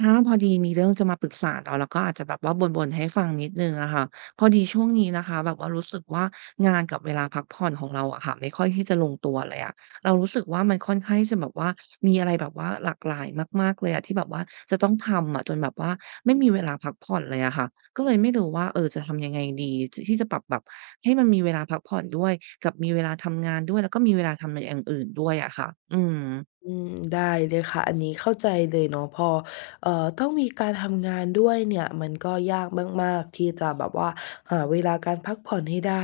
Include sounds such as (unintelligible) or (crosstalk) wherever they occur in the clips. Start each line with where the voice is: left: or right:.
right: ถ้าพอดีมีเรื่องจะมาปรึกษาเราแล้วก็อาจจะแบบว่าบ่นๆให้ฟังนิดหนึ่งอะค่ะพอดีช่วงนี้นะคะแบบว่ารู้สึกว่างานกับเวลาพักผ่อนของเราอะค่ะไม่ค่อยที่จะลงตัวเลยอะเรารู้สึกว่ามันค่อนข้างที่จะแบบว่ามีอะไรแบบว่าหลากหลายมากๆเลยอะที่แบบว่าจะต้องทำอะจนแบบว่าไม่มีเวลาพักผ่อนเลยอะค่ะก็เลยไม่รู้ว่าเออจะทำยังไงดีที่จะปรับแบบให้มันมีเวลาพักผ่อนด้วยกับมีเวลาทำงานด้วยแล้วก็มีเวลาทำในอย่างอื่นด้วยอะค่ะอืม
left: อืมได้เลยค่ะอันนี้เข้าใจเลยเนาะพอเอ่อต้องมีการทำงานด้วยเนี่ยมันก็ยากมากๆที่จะแบบว่าหาเวลาการพักผ่อนให้ได้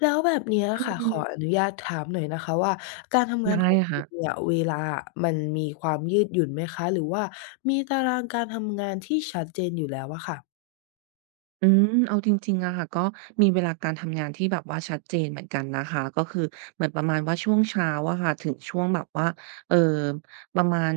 left: แล้วแบบเนี้ย
right: อื
left: ค่ะข
right: ม
left: ออนุญาตถามหน่อยนะคะว่าการทำงาน
right: ได้
left: ของคุ
right: ค่ะ
left: ณเนี่ยเวลาอะมันมีความยืดหยุ่นไหมคะหรือว่ามีตารางการทำงานที่ชัดเจนอยู่แล้วอะค่ะ
right: อืมเอาจริงๆอะค่ะก็มีเวลาการทำงานที่แบบว่าชัดเจนเหมือนกันนะคะก็คือเหมือนประมาณว่าช่วงเช้าอะค่ะถึงช่วงแบบว่าเอ่อประมาณ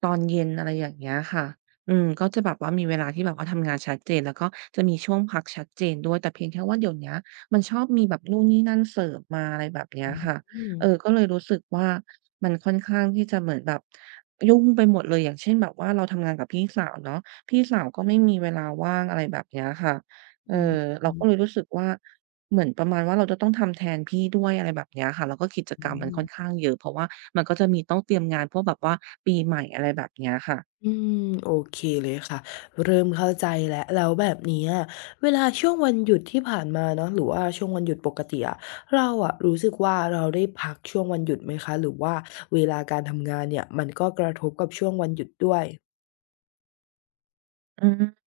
right: ตอนเย็นอะไรอย่างเงี้ยค่ะอืมก็จะแบบว่ามีเวลาที่แบบว่าทำงานชัดเจนแล้วก็จะมีช่วงพักชัดเจนด้วยแต่เพียงแค่ว่าเดี๋ยวเนี้ยมันชอบมีแบบนู่นนี่นั่นเสริมมาอะไรแบบเนี้ย
left: อืม
right: ค่ะ
left: อืม
right: เออก็เลยรู้สึกว่ามันค่อนข้างที่จะเหมือนแบบยุ่งไปหมดเลยอย่างเช่นแบบว่าเราทำงานกับพี่สาวเนาะพี่สาวก็ไม่มีเวลาว่างอะไรแบบเนี้ยค่ะ เออ
left: อื
right: เราก็เลย
left: ม
right: รู้สึกว่าเหมือนประมาณว่าเราจะต้องทำแทนพี่ด้วยอะไรแบบเนี้ยค่ะแล้วก็กิจ
left: อื
right: กรรมมัน
left: ม
right: ค่อนข้างเยอะเพราะว่ามันก็จะมีต้องเตรียมงานพวกแบบว่าปีใหม่อะไรแบบเนี้ยค่ะ
left: อืมโอเคเลยค่ะเริ่มเข้าใจแล้วแล้วแบบเนี้ยเวลาช่วงวันหยุดที่ผ่านมาเนาะหรือว่าช่วงวันหยุดปกติอะเราอะรู้สึกว่าเราได้พักช่วงวันหยุดไหมคะหรือว่าเวลาการทำงานเนี่ยมันก็กระทบกับช่วงวันหยุดด้วย
right: อืม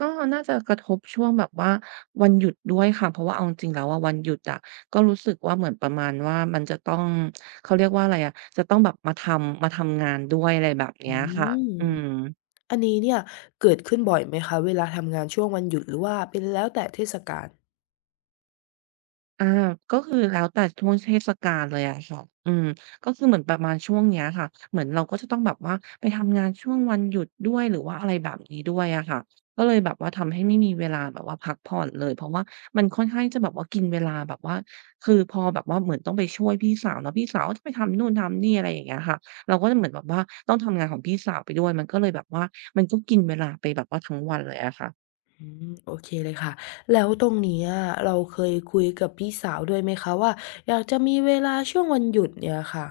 right: ก็น่าจะกระทบช่วงแบบว่าวันหยุดด้วยค่ะเพราะว่าเอาจริงๆแล้วอะวันหยุดอะก็รู้สึกว่าเหมือนประมาณว่ามันจะต้องเขาเรียกว่าอะไรอะจะต้องแบบมาทำงานด้วยอะไรแบบเนี้
left: อื
right: ยค่ะอืม
left: มอันนี้เนี่ยเกิดขึ้นบ่อยไหมคะเวลาทำงานช่วงวันหยุดหรือว่าเป็นแล้วแต่เทศกาล
right: อาก็คือแล้วแต่ช่วงเทศกาลเลยอะค่ะอืมก็คือเหมือนประมาณช่วงเนี้ยค่ะเหมือนเราก็จะต้องแบบว่าไปทำงานช่วงวันหยุดด้วยหรือว่าอะไรแบบนี้ด้วยอะค่ะก็เลยแบบว่าทำให้ไม่มีเวลาแบบว่าพักผ่อนเลยเพราะว่ามันค่อนข้างที่จะแบบว่ากินเวลาแบบว่าคือพอแบบว่าเหมือนต้องไปช่วยพี่สาวเนาะพี่สาวก็จะไปทำนู่นทำนี่อะไรอย่างเงี้ยค่ะเราก็จะเหมือนแบบว่าต้องทำงานของพี่สาวไปด้วยมันก็เลยแบบว่ามันก็กินเวลาไปแบบว่าทั้งวันเลยอะค่ะ
left: อืมโอเคเลยค่ะแล้วตรงเนี้ยเราเคยคุยกับพี่สาวด้วยไหมคะว่าอยากจะมีเวลาช่วงวันหยุดเนี่ยค่ะ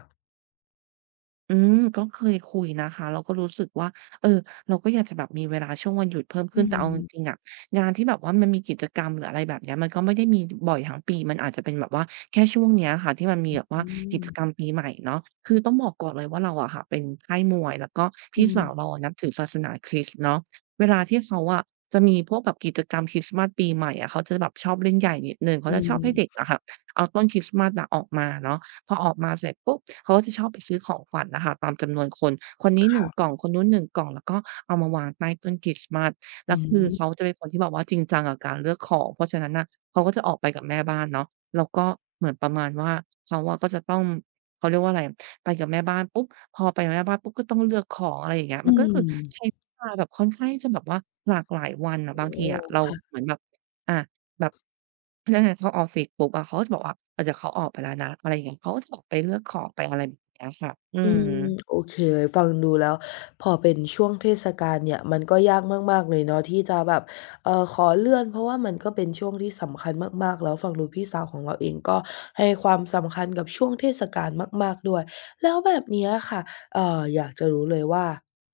right: อืมก็เคยคุยนะคะเราก็รู้สึกว่าเออเราก็อยากจะแบบมีเวลาช่วงวันหยุดเพิ่ม
left: อื
right: ขึ้นแต่เอาจริง
left: ม
right: ๆอะงานที่แบบว่ามันมีกิจกรรมหรืออะไรแบบเนี้ยมันก็ไม่ได้มีบ่อยทั้งปีมันอาจจะเป็นแบบว่าแค่ช่วงเนี้ยค่ะที่มันมีแบบว่า
left: อื
right: กิจกรรม
left: ม
right: ปีใหม่เนาะคือต้องบอกก่อนเลยว่าเราอะค่ะเป็นค่ายมวยแล้วก็
left: อื
right: พี่
left: ม
right: สาวเราอะนับถือศาสนาคริสต์เนาะเวลาที่เขาอะจะมีพวกแบบกิจกรรมคริสต์มาสปีใหม่อะเขาจะแบบชอบเล่นใหญ่นิดหนึ่งเขา
left: อื
right: จะชอบให้เด็ก
left: ม
right: อะค่ะเอาต้นคริสต์มาสอะออกมาเนาะ พอออกมาเสร็จปุ๊บเขาก็จะชอบไปซื้อของขวัญนะคะตามจำนวนคนคนนี้หนึ่งกล่อ
left: ค่ะ
right: งคนนู้นหนึ่งกล่องแล้วก็เอามาวางใต้ต้นคริสต์มาสแล้
left: อื
right: วคือเขา
left: ม
right: จะเป็นคนที่แบบว่าจริงจังกับการเลือกของเพราะฉะนั้นน่ะเขาก็จะออกไปกับแม่บ้านเนาะแล้วก็เหมือนประมาณว่าเขาอะก็จะต้องเขาเรียกว่าอะไรไปกับแม่บ้านปุ๊บพอไปกับแม่บ้านปุ๊บก็ต้องเลือกของอะไรอย่างเงี้ย
left: อื
right: มันก็คือ
left: ม
right: ใช้เวลาแบบค่อนข้างที่จะแบบว่าหลากหลายวันอะบา
left: โอ้
right: งที
left: โฮ
right: อะเรา
left: ค่ะ
right: เหมือนแบบอาแบบ พนักงานเข้าออฟฟิศปุ๊บอะเขาก็จะบอกว่าเออเดี๋ยวเขาออกไปแล้วนะอะไรอย่างเงี้ยเขาก็จะออกไปเลือกของไปอะไรแบบเนี้ยค่ะอื
left: อื
right: ม
left: มโอเคเลยฟังดูแล้วพอเป็นช่วงเทศกาลเนี่ยมันก็ยากมากๆเลยเนาะที่จะแบบขอเลื่อนเพราะว่ามันก็เป็นช่วงที่สำคัญมากๆแล้วฟังดูพี่สาวของเราเองก็ให้ความสำคัญกับช่วงเทศกาลมากๆด้วยแล้วแบบเนี้ยค่ะอยากจะรู้เลยว่า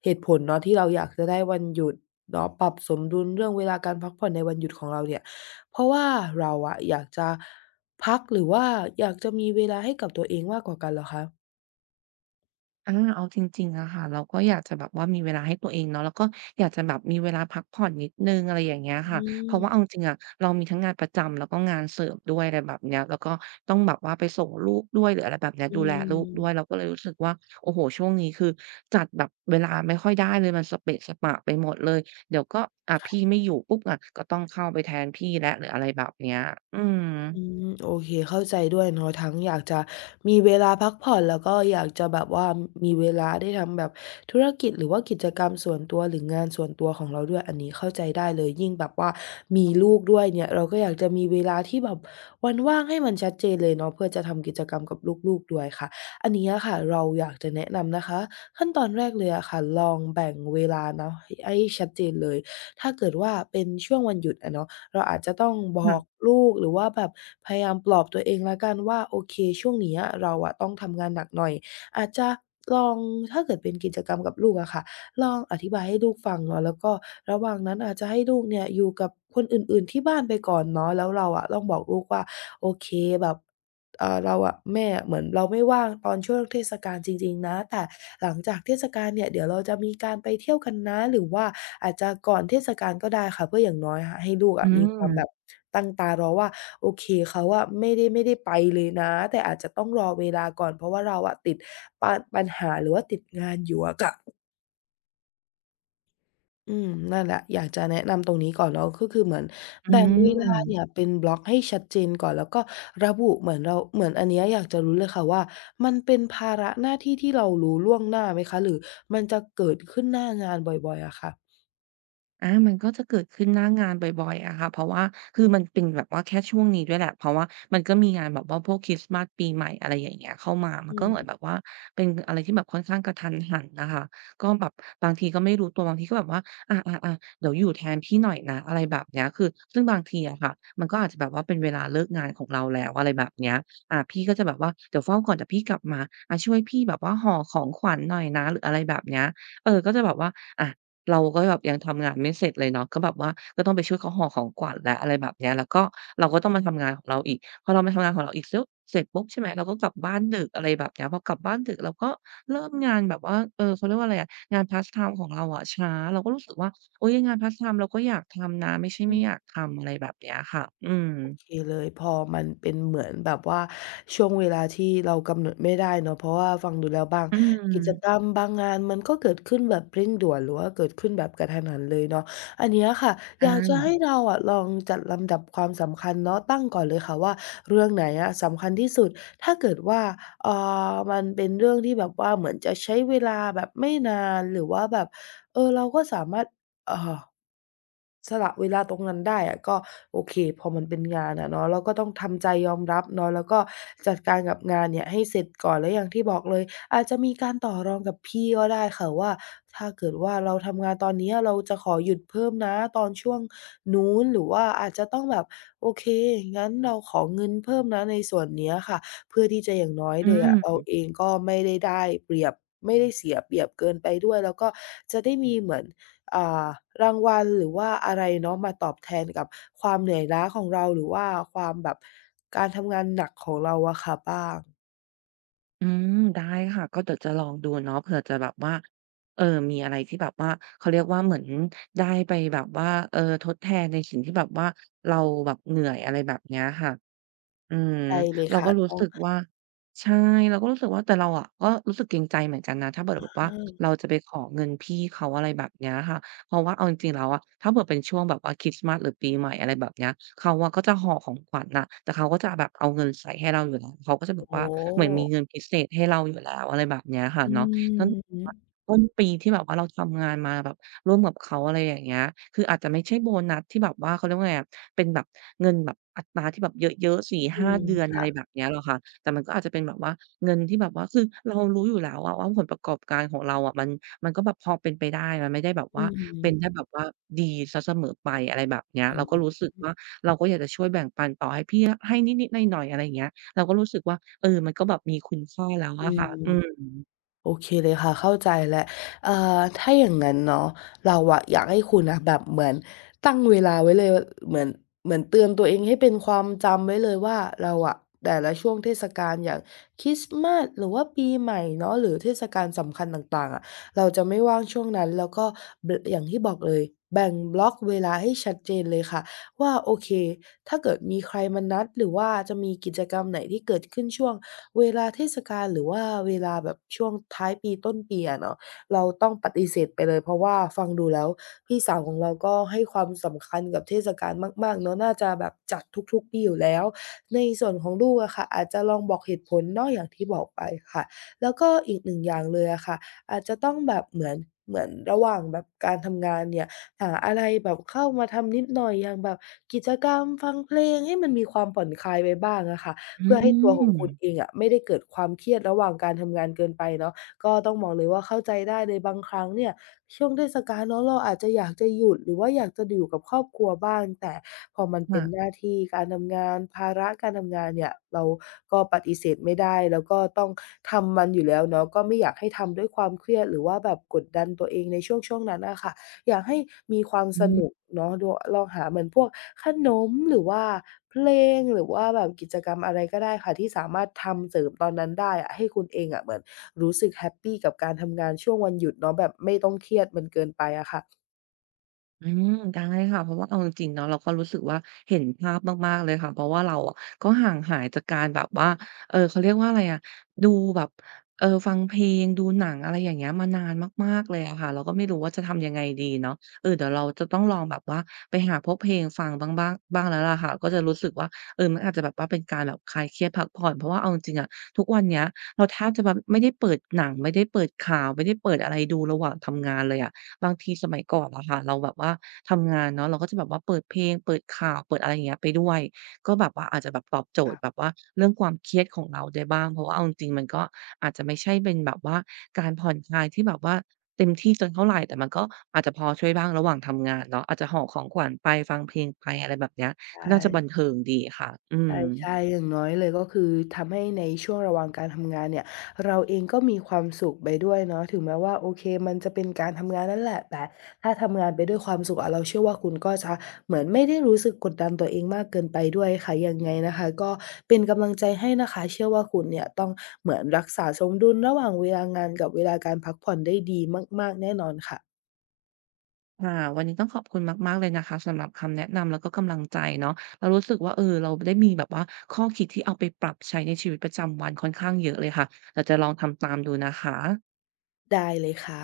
left: เหตุผลเนาะที่เราอยากจะได้วันหยุดเนาะปรับสมดุลเรื่องเวลาการพักผ่อนในวันหยุดของเราเนี่ยเพราะว่าเราอะอยากจะพักหรือว่าอยากจะมีเวลาให้กับตัวเองมากกว่ากันเหรอคะ
right: อาเอาจริงๆอะค่ะเราก็อยากจะแบบว่ามีเวลาให้ตัวเองเนาะแล้วก็อยากจะแบบมีเวลาพักผ่อนนิดหนึ่งอะไรอย่างเงี้ย
left: อื
right: ค่ะเพราะว่าเอาจ
left: ม
right: ริงๆอะเรามีทั้งงานประจำแล้วก็งานเสริมด้วยอะไรแบบเนี้ยแล้วก็ต้องแบบว่าไปส่งลูกด้วยหรืออะไรแบบเนี้ย
left: อื
right: ดูแลลูกด้วยเรา
left: ม
right: ก็เลยรู้สึกว่าโอ้โฮช่วงนี้คือจัดแบบเวลาไม่ค่อยได้เลยมันสเปะสปะไปหมดเลยเดี๋ยวก็พี่ไม่อยู่ปุ๊บอะก็ต้องเข้าไปแทนพี่แล้วหรืออะไรแบบเนี้ยอืม
left: อืมโอเคเข้าใจด้วยเนาะทั้งอยากจะมีเวลาพักผ่อนแล้วก็อยากจะแบบว่ามีเวลาได้ทำแบบธุรกิจหรือว่ากิจกรรมส่วนตัวหรืองานส่วนตัวของเราด้วยอันนี้เข้าใจได้เลยยิ่งแบบว่ามีลูกด้วยเนี่ยเราก็อยากจะมีเวลาที่แบบวันว่างให้มันชัดเจนเลยเนาะเพื่อจะทำกิจกรรมกับลูกๆด้วยค่ะอันนี้อะค่ะเราอยากจะแนะนำนะคะขั้นตอนแรกเลยอะค่ะลองแบ่งเวลาเนาะให้ชัดเจนเลยถ้าเกิดว่าเป็นช่วงวันหยุดอะเนาะ เราอาจจะต้องบอก
right: ค่ะ
left: ลูกหรือว่าแบบพยายามปลอบตัวเองแล้วกันว่าโอเคช่วงเนี้ยเราอะต้องทำงานหนักหน่อยอาจจะลองถ้าเกิดเป็นกิจกรรมกับลูกอะค่ะลองอธิบายให้ลูกฟังเนาะแล้วก็ระหว่างนั้นอาจจะให้ลูกเนี่ยอยู่กับคนอื่นๆที่บ้านไปก่อนเนาะแล้วเราอะต้องบอกลูกว่าโอเคแบบ เราอะแม่อะเหมือนเราไม่ว่างตอนช่วงเทศกาลจริงๆนะแต่หลังจากเทศกาลเนี่ยเดี๋ยวเราจะมีการไปเที่ยวกันนะหรือว่าอาจจะก่อนเทศกาลก็ได้ค่ะเพื่ออย่างน้อยค่ะให้ลูก
right: อื
left: อะมีความแบบ
right: ม
left: ตั้งตารอว่าโอเคเขาอะไม่ได้ไปเลยนะแต่อาจจะต้องรอเวลาก่อนเพราะว่าเราอะติดปาปัญหาหรือว่าติดงานอยู่อะค่ะ อืมนั่นแหละอยากจะแนะนำตรงนี้ก่อนเนาะก็คือเหมือน
right: อื
left: แบ่งเวลาเนี่ย
right: ม
left: เป็นบล็อกให้ชัดเจนก่อนแล้วก็ระบุเหมือนเราเหมือนอันเนี้ยอยากจะรู้เลยค่ะว่ามันเป็นภาระหน้าที่ที่เรารู้ล่วงหน้าไหมคะหรือมันจะเกิดขึ้นหน้างานบ่อยๆอะค่ะ
right: อามันก็จะเกิดขึ้นหน้างานบ่อยๆอะค่ะเพราะว่าคือมันเป็นแบบว่าแค่ช่วงนี้ด้วยแหละเพราะว่ามันก็มีงานแบบว่าพวกคริสต์มาสปีใหม่อะไรอย่างเงี้ยเข้ามามั
left: อื
right: นก็เหมือนแบ
left: ม
right: บว่าเป็นอะไรที่แบบค่อนข้างกะทันหันน่ะค่ะก็แบบบางทีก็ไม่รู้ตัวบางทีก็แบบว่าอาๆๆเดี๋ยวอยู่แทนพี่หน่อยนะอะไรแบบเนี้ยคือซึ่งบางทีอะค่ะมันก็อาจจะแบบว่าเป็นเวลาเลิกงานของเราแล้วอะไรแบบเนี้ยพี่ก็จะแบบว่าเดี๋ยวเฝ้าก่อนเดี๋ยวพี่กลับมาอาช่วยพี่แบบว่าห่อของขวัญหน่อยนะหรืออะไรแบบเนี้ยเออก็จะแบบว่าอา เราก็แบบยังทำงานไม่เสร็จเลยเนาะก็แบบว่าก็ต้องไปช่วยเขาห่อของขวัญแล้วอะไรแบบเนี้ยแล้วก็เราก็ต้องมาทำงานของเราอีกพอเรามาทำงานของเราอีกซึบเสร็จปุ๊บใช่ไหมเราก็กลับบ้านดึกอะไรแบบเนี้ยพอกลับบ้านดึกเราก็เริ่มงานแบบว่าเออเขาเรียกว่าอะไรอะงานพาร์ตไทม์ของเราอะช้าเราก็รู้สึกว่าโอ๊ยงานพาร์ตไทม์เราก็อยากทำนะไม่ใช่ไม่อยากทำอะไรแบบเนี้ยค่ะอืม
left: โอเคเลยพอมันเป็นเหมือนแบบว่าช่วงเวลาที่เรากำหนดไม่ได้เนาะเพราะว่าฟังดูแล้วบาง
right: อื
left: กิจกร
right: ม
left: รมบางงานมันก็เกิดขึ้นแบบเร่งด่วนหรือว่าเกิดขึ้นแบบกระทันหันเลยเนาะอันเนี้ยค่ะอ
right: อา
left: ยากจะให้เราอะลองจัดลำดับความสำคัญเนาะตั้งก่อนเลยค่ะว่าเรื่องไหนอะสำคัญที่สุดถ้าเกิดว่าเอ่มันเป็นเรื่องที่แบบว่าเหมือนจะใช้เวลาแบบไม่นานหรือว่าแบบเออเราก็สามารถเอ่อ สละเวลาตรงนั้นได้อะก็โอเคพอมันเป็นงานอะเนาะเราก็ต้องทำใจยอมรับเนาะแล้วก็จัดการกับงานเนี่ยให้เสร็จก่อนแล้วอย่างที่บอกเลยอาจจะมีการต่อรองกับพี่ก็ได้ค่ะว่าถ้าเกิดว่าเราทำงานตอนเนี้ยเราจะขอหยุดเพิ่มนะตอนช่วงนู้นหรือว่าอาจจะต้องแบบโอเคงั้นเราขอเงินเพิ่มนะในส่วนเนี้ยค่ะเพื่อที่จะอย่างน้อยเล
right: อื
left: ยอะเรา
right: ม
left: เองก็ไม่ได้เปรียบไม่ได้เสียเปรียบเกินไปด้วยแล้วก็จะได้มีเหมือน อ่ารางวัลหรือว่าอะไรเนาะมาตอบแทนกับความเหนื่อยล้าของเราหรือว่าความแบบการทำงานหนักของเราอะค่ะบ้าง
right: อืมได้ค่ะก็เดี๋ยวจะลองดูเนาะเผื่อจะแบบว่าเออมีอะไรที่แบบว่าเขาเรียกว่าเหมือนได้ไปแบบว่าเออทดแทนในสิ่งที่แบบว่าเราแบบเหนื่อยอะไรแบบเนี้ยค่ะ อืม
left: ใช่เลย
right: เรา
left: ค่ะ
right: ก็รู้
left: ต้อง
right: สึกว่าใช่เราก็รู้สึกว่าแต่เราอะก็รู้สึกเกรงใจเหมือนกันนะถ้าเผื่อแบบว่า
left: ห้าม
right: เราจะไปขอเงินพี่เขาอะไรแบบเนี้ยค่ะเพราะว่าเอาจริงๆแล้วอะถ้าเผื่อเป็นช่วงแบบว่าคริสต์มาสหรือปีใหม่อะไรแบบเนี้ยเขาอะก็จะห่อของขวัญน่ะแต่เขาก็จะแบบเอาเงินใส่ให้เราอยู่แล้วเขาก็จะแบ
left: โอ้
right: บ
left: โ
right: ว่าเหมือนมี
left: ฮ
right: เงินพิเศษให้เราอยู่แล้วอะไรแบบเนี้ยค่ะ
left: อื
right: เนาะตั้ง (unintelligible)
left: ม
right: ต้นปีที่แบบว่าเราทำงานมาแบบร่วมกับเขาอะไรอย่างเงี้ยคืออาจจะไม่ใช่โบนัสที่แบบว่าเขาเรียกว่าไงอะ เป็นแบบเงินแบบอัตราที่แบบเยอะๆ4
left: อื
right: าเดือน
left: ม
right: อะไรแบบเนี้ยหรอกค่ะแต่มันก็อาจจะเป็นแบบว่าเงินที่แบบว่าคือเรารู้อยู่แล้วอะว่าผลประกอบการของเราอะมันมันก็แบบพอเป็นไปได้มันไม่ได้แบบ
left: อื
right: ว่าเป็นได้
left: ม
right: แบบว่าดีเสียเสมอไปอะไรแบบเนี้ย
left: อื
right: เราก็
left: ม
right: รู้สึกว่าเราก็อยากจะช่วยแบ่งปันต่อให้พี่ให้นิดๆหน่อยๆอะไรอย่างเงี้ยเราก็รู้สึกว่าเออมันก็แบบมีคุณค่าแล้ว
left: อื
right: อะค่ะอื
left: ม
right: ม
left: โอเคเลยค่ะเข้าใจแล้วถ้าอย่างงั้นเนาะเราอะอยากให้คุณน่ะแบบเหมือนตั้งเวลาไว้เลยเหมือนเตือนตัวเองให้เป็นความจำไว้เลยว่าเราอะแต่ละช่วงเทศกาลอย่างคริสต์มาสหรือว่าปีใหม่เนาะหรือเทศกาลสำคัญต่างๆอะเราจะไม่ว่างช่วงนั้นแล้วก็อย่างที่บอกเลยแบ่งบล็อกเวลาให้ชัดเจนเลยค่ะว่าโอเคถ้าเกิดมีใครมานัดหรือว่าจะมีกิจกรรมไหนที่เกิดขึ้นช่วง เวลาเทศกาลหรือว่าเวลาแบบช่วงท้ายปีต้นปีอะเนาะเราต้องปฏิเสธไปเลยเพราะว่าฟังดูแล้วพี่สาวของเราก็ให้ความสำคัญกับเทศกาลมากๆเนาะน่าจะแบบจัดทุกๆปีอยู่แล้วในส่วนของลูกอะค่ะอาจจะลองบอกเหตุผลเนาะอย่างที่บอกไปค่ะแล้วก็อีก1อย่างเลยอะค่ะอาจจะต้องแบบเหมือนระหว่างแบบการทำงานเนี่ยหาอะไรแบบเข้ามาทำนิดหน่อยอย่างแบบกิจกรรมฟังเพลงให้มันมีความผ่อนคลายไปบ้างอะค่ะ
right: อื
left: เพื่อให้ตัวของคุณ
right: ม
left: เองอะไม่ได้เกิดความเครียดระหว่างการทำงานเกินไปเนาะก็ต้องมองเลยว่าเข้าใจได้เลยบางครั้งเนี่ยช่วงเทศกาลเนาะเราอาจจะอยากจะหยุดหรือว่าอยากจะอยู่กับครอบครัวบ้างแต่พอมันเป็นห
right: ค่ะ
left: น้าที่การทำงานภาระการทำงานเนี่ยเราก็ปฏิเสธไม่ได้แล้วก็ต้องทำมันอยู่แล้วเนาะก็ไม่อยากให้ทำด้วยความเครียดหรือว่าแบบกดดันตัวเองในช่วงๆนั้นน่ะค่ะ อยากให้มีความ
right: อื
left: สนุก
right: ม
left: เนาะดูลองหาเหมือนพวกขนมหรือว่าเพลงหรือว่าแบบกิจกรรมอะไรก็ได้ค่ะที่สามารถทำเสริมตอนนั้นได้อะให้คุณเองอะเหมือนรู้สึกแฮปปีกับการทำงานช่วงวันหยุดเนาะแบบไม่ต้องเครียดมันเกินไปอะค่ะ
right: อืมได้ค่ะเพราะว่าเอาจริงๆเนาะเราก็รู้สึกว่าเห็นภาพมากๆเลยค่ะเพราะว่าเราอะก็ห่างหายจากการแบบว่าเขาเรียกว่าอะไรอะดูแบบฟังเพลงดูหนังอะไรอย่างเงี้ยมานานมากๆเลยอะค่ะเราก็ไม่รู้ว่าจะทำยังไงดีเนาะเออเดี๋ยวเราจะต้องลองแบบว่าไปหาพวกเพลงฟังบ้างบ้างบ้างแล้วล่ะค่ะก็จะรู้สึกว่าเออมันอาจจะแบบว่าเป็นการแบบคลายเครียดพักผ่อนเพราะว่าเอาจริงๆอะทุกวันเนี้ยเราแทบจะแบบไม่ได้เปิดหนังไม่ได้เปิดข่าวไม่ได้เปิดอะไรดูระหว่างทำงานเลยอะ บางทีสมัยก่อนอะค่ะเราแบบว่าทำงานเนาะเราก็จะแบบว่าเปิดเพลงเปิดข่าวเปิดอะไรอย่างเงี้ยไปด้วยก็แบบว่าอาจจะแบบตอบโจทย์แบบ
left: ค่ะ
right: ว่าเรื่องความเครียดของเราได้บ้างเพราะว่าเอาจริงๆมันก็อาจจะไม่ใช่เป็นแบบว่าการผ่อนคลายที่แบบว่าเต็มที่จนเท่าไรแต่มันก็อาจจะพอช่วยบ้างระหว่างทำงานเนาะอาจจะห่อของขวัญไปฟังเพลงไปอะไรแบบเนี้ยก็
left: ใช่
right: น่าจะบันเทิงดีค่ะอืม
left: ใช่ใช่อย่างน้อยเลยก็คือทำให้ในช่วงระหว่างการทำงานเนี่ยเราเองก็มีความสุขไปด้วยเนาะถึงแม้ว่าโอเคมันจะเป็นการทำงานนั่นแหละแต่ถ้าทำงานไปด้วยความสุขอะเราเชื่อว่าคุณก็จะเหมือนไม่ได้รู้สึกกดดันตัวเองมากเกินไปด้วยค่ะยังไงนะคะก็เป็นกำลังใจให้นะคะเชื่อว่าคุณเนี่ยต้องเหมือนรักษาสมดุลระหว่างเวลางานกับเวลาการพักผ่อนได้ดีมากๆแน่นอนค่ะ
right: ค่ะวันนี้ต้องขอบคุณมากๆเลยนะคะสำหรับคำแนะนำแล้วก็กำลังใจเนาะเรารู้สึกว่าเออเราได้มีแบบว่าข้อคิดที่เอาไปปรับใช้ในชีวิตประจำวันค่อนข้างเยอะเลยค่ะเราจะลองทำตามดูนะคะ
left: ได้เลยค่ะ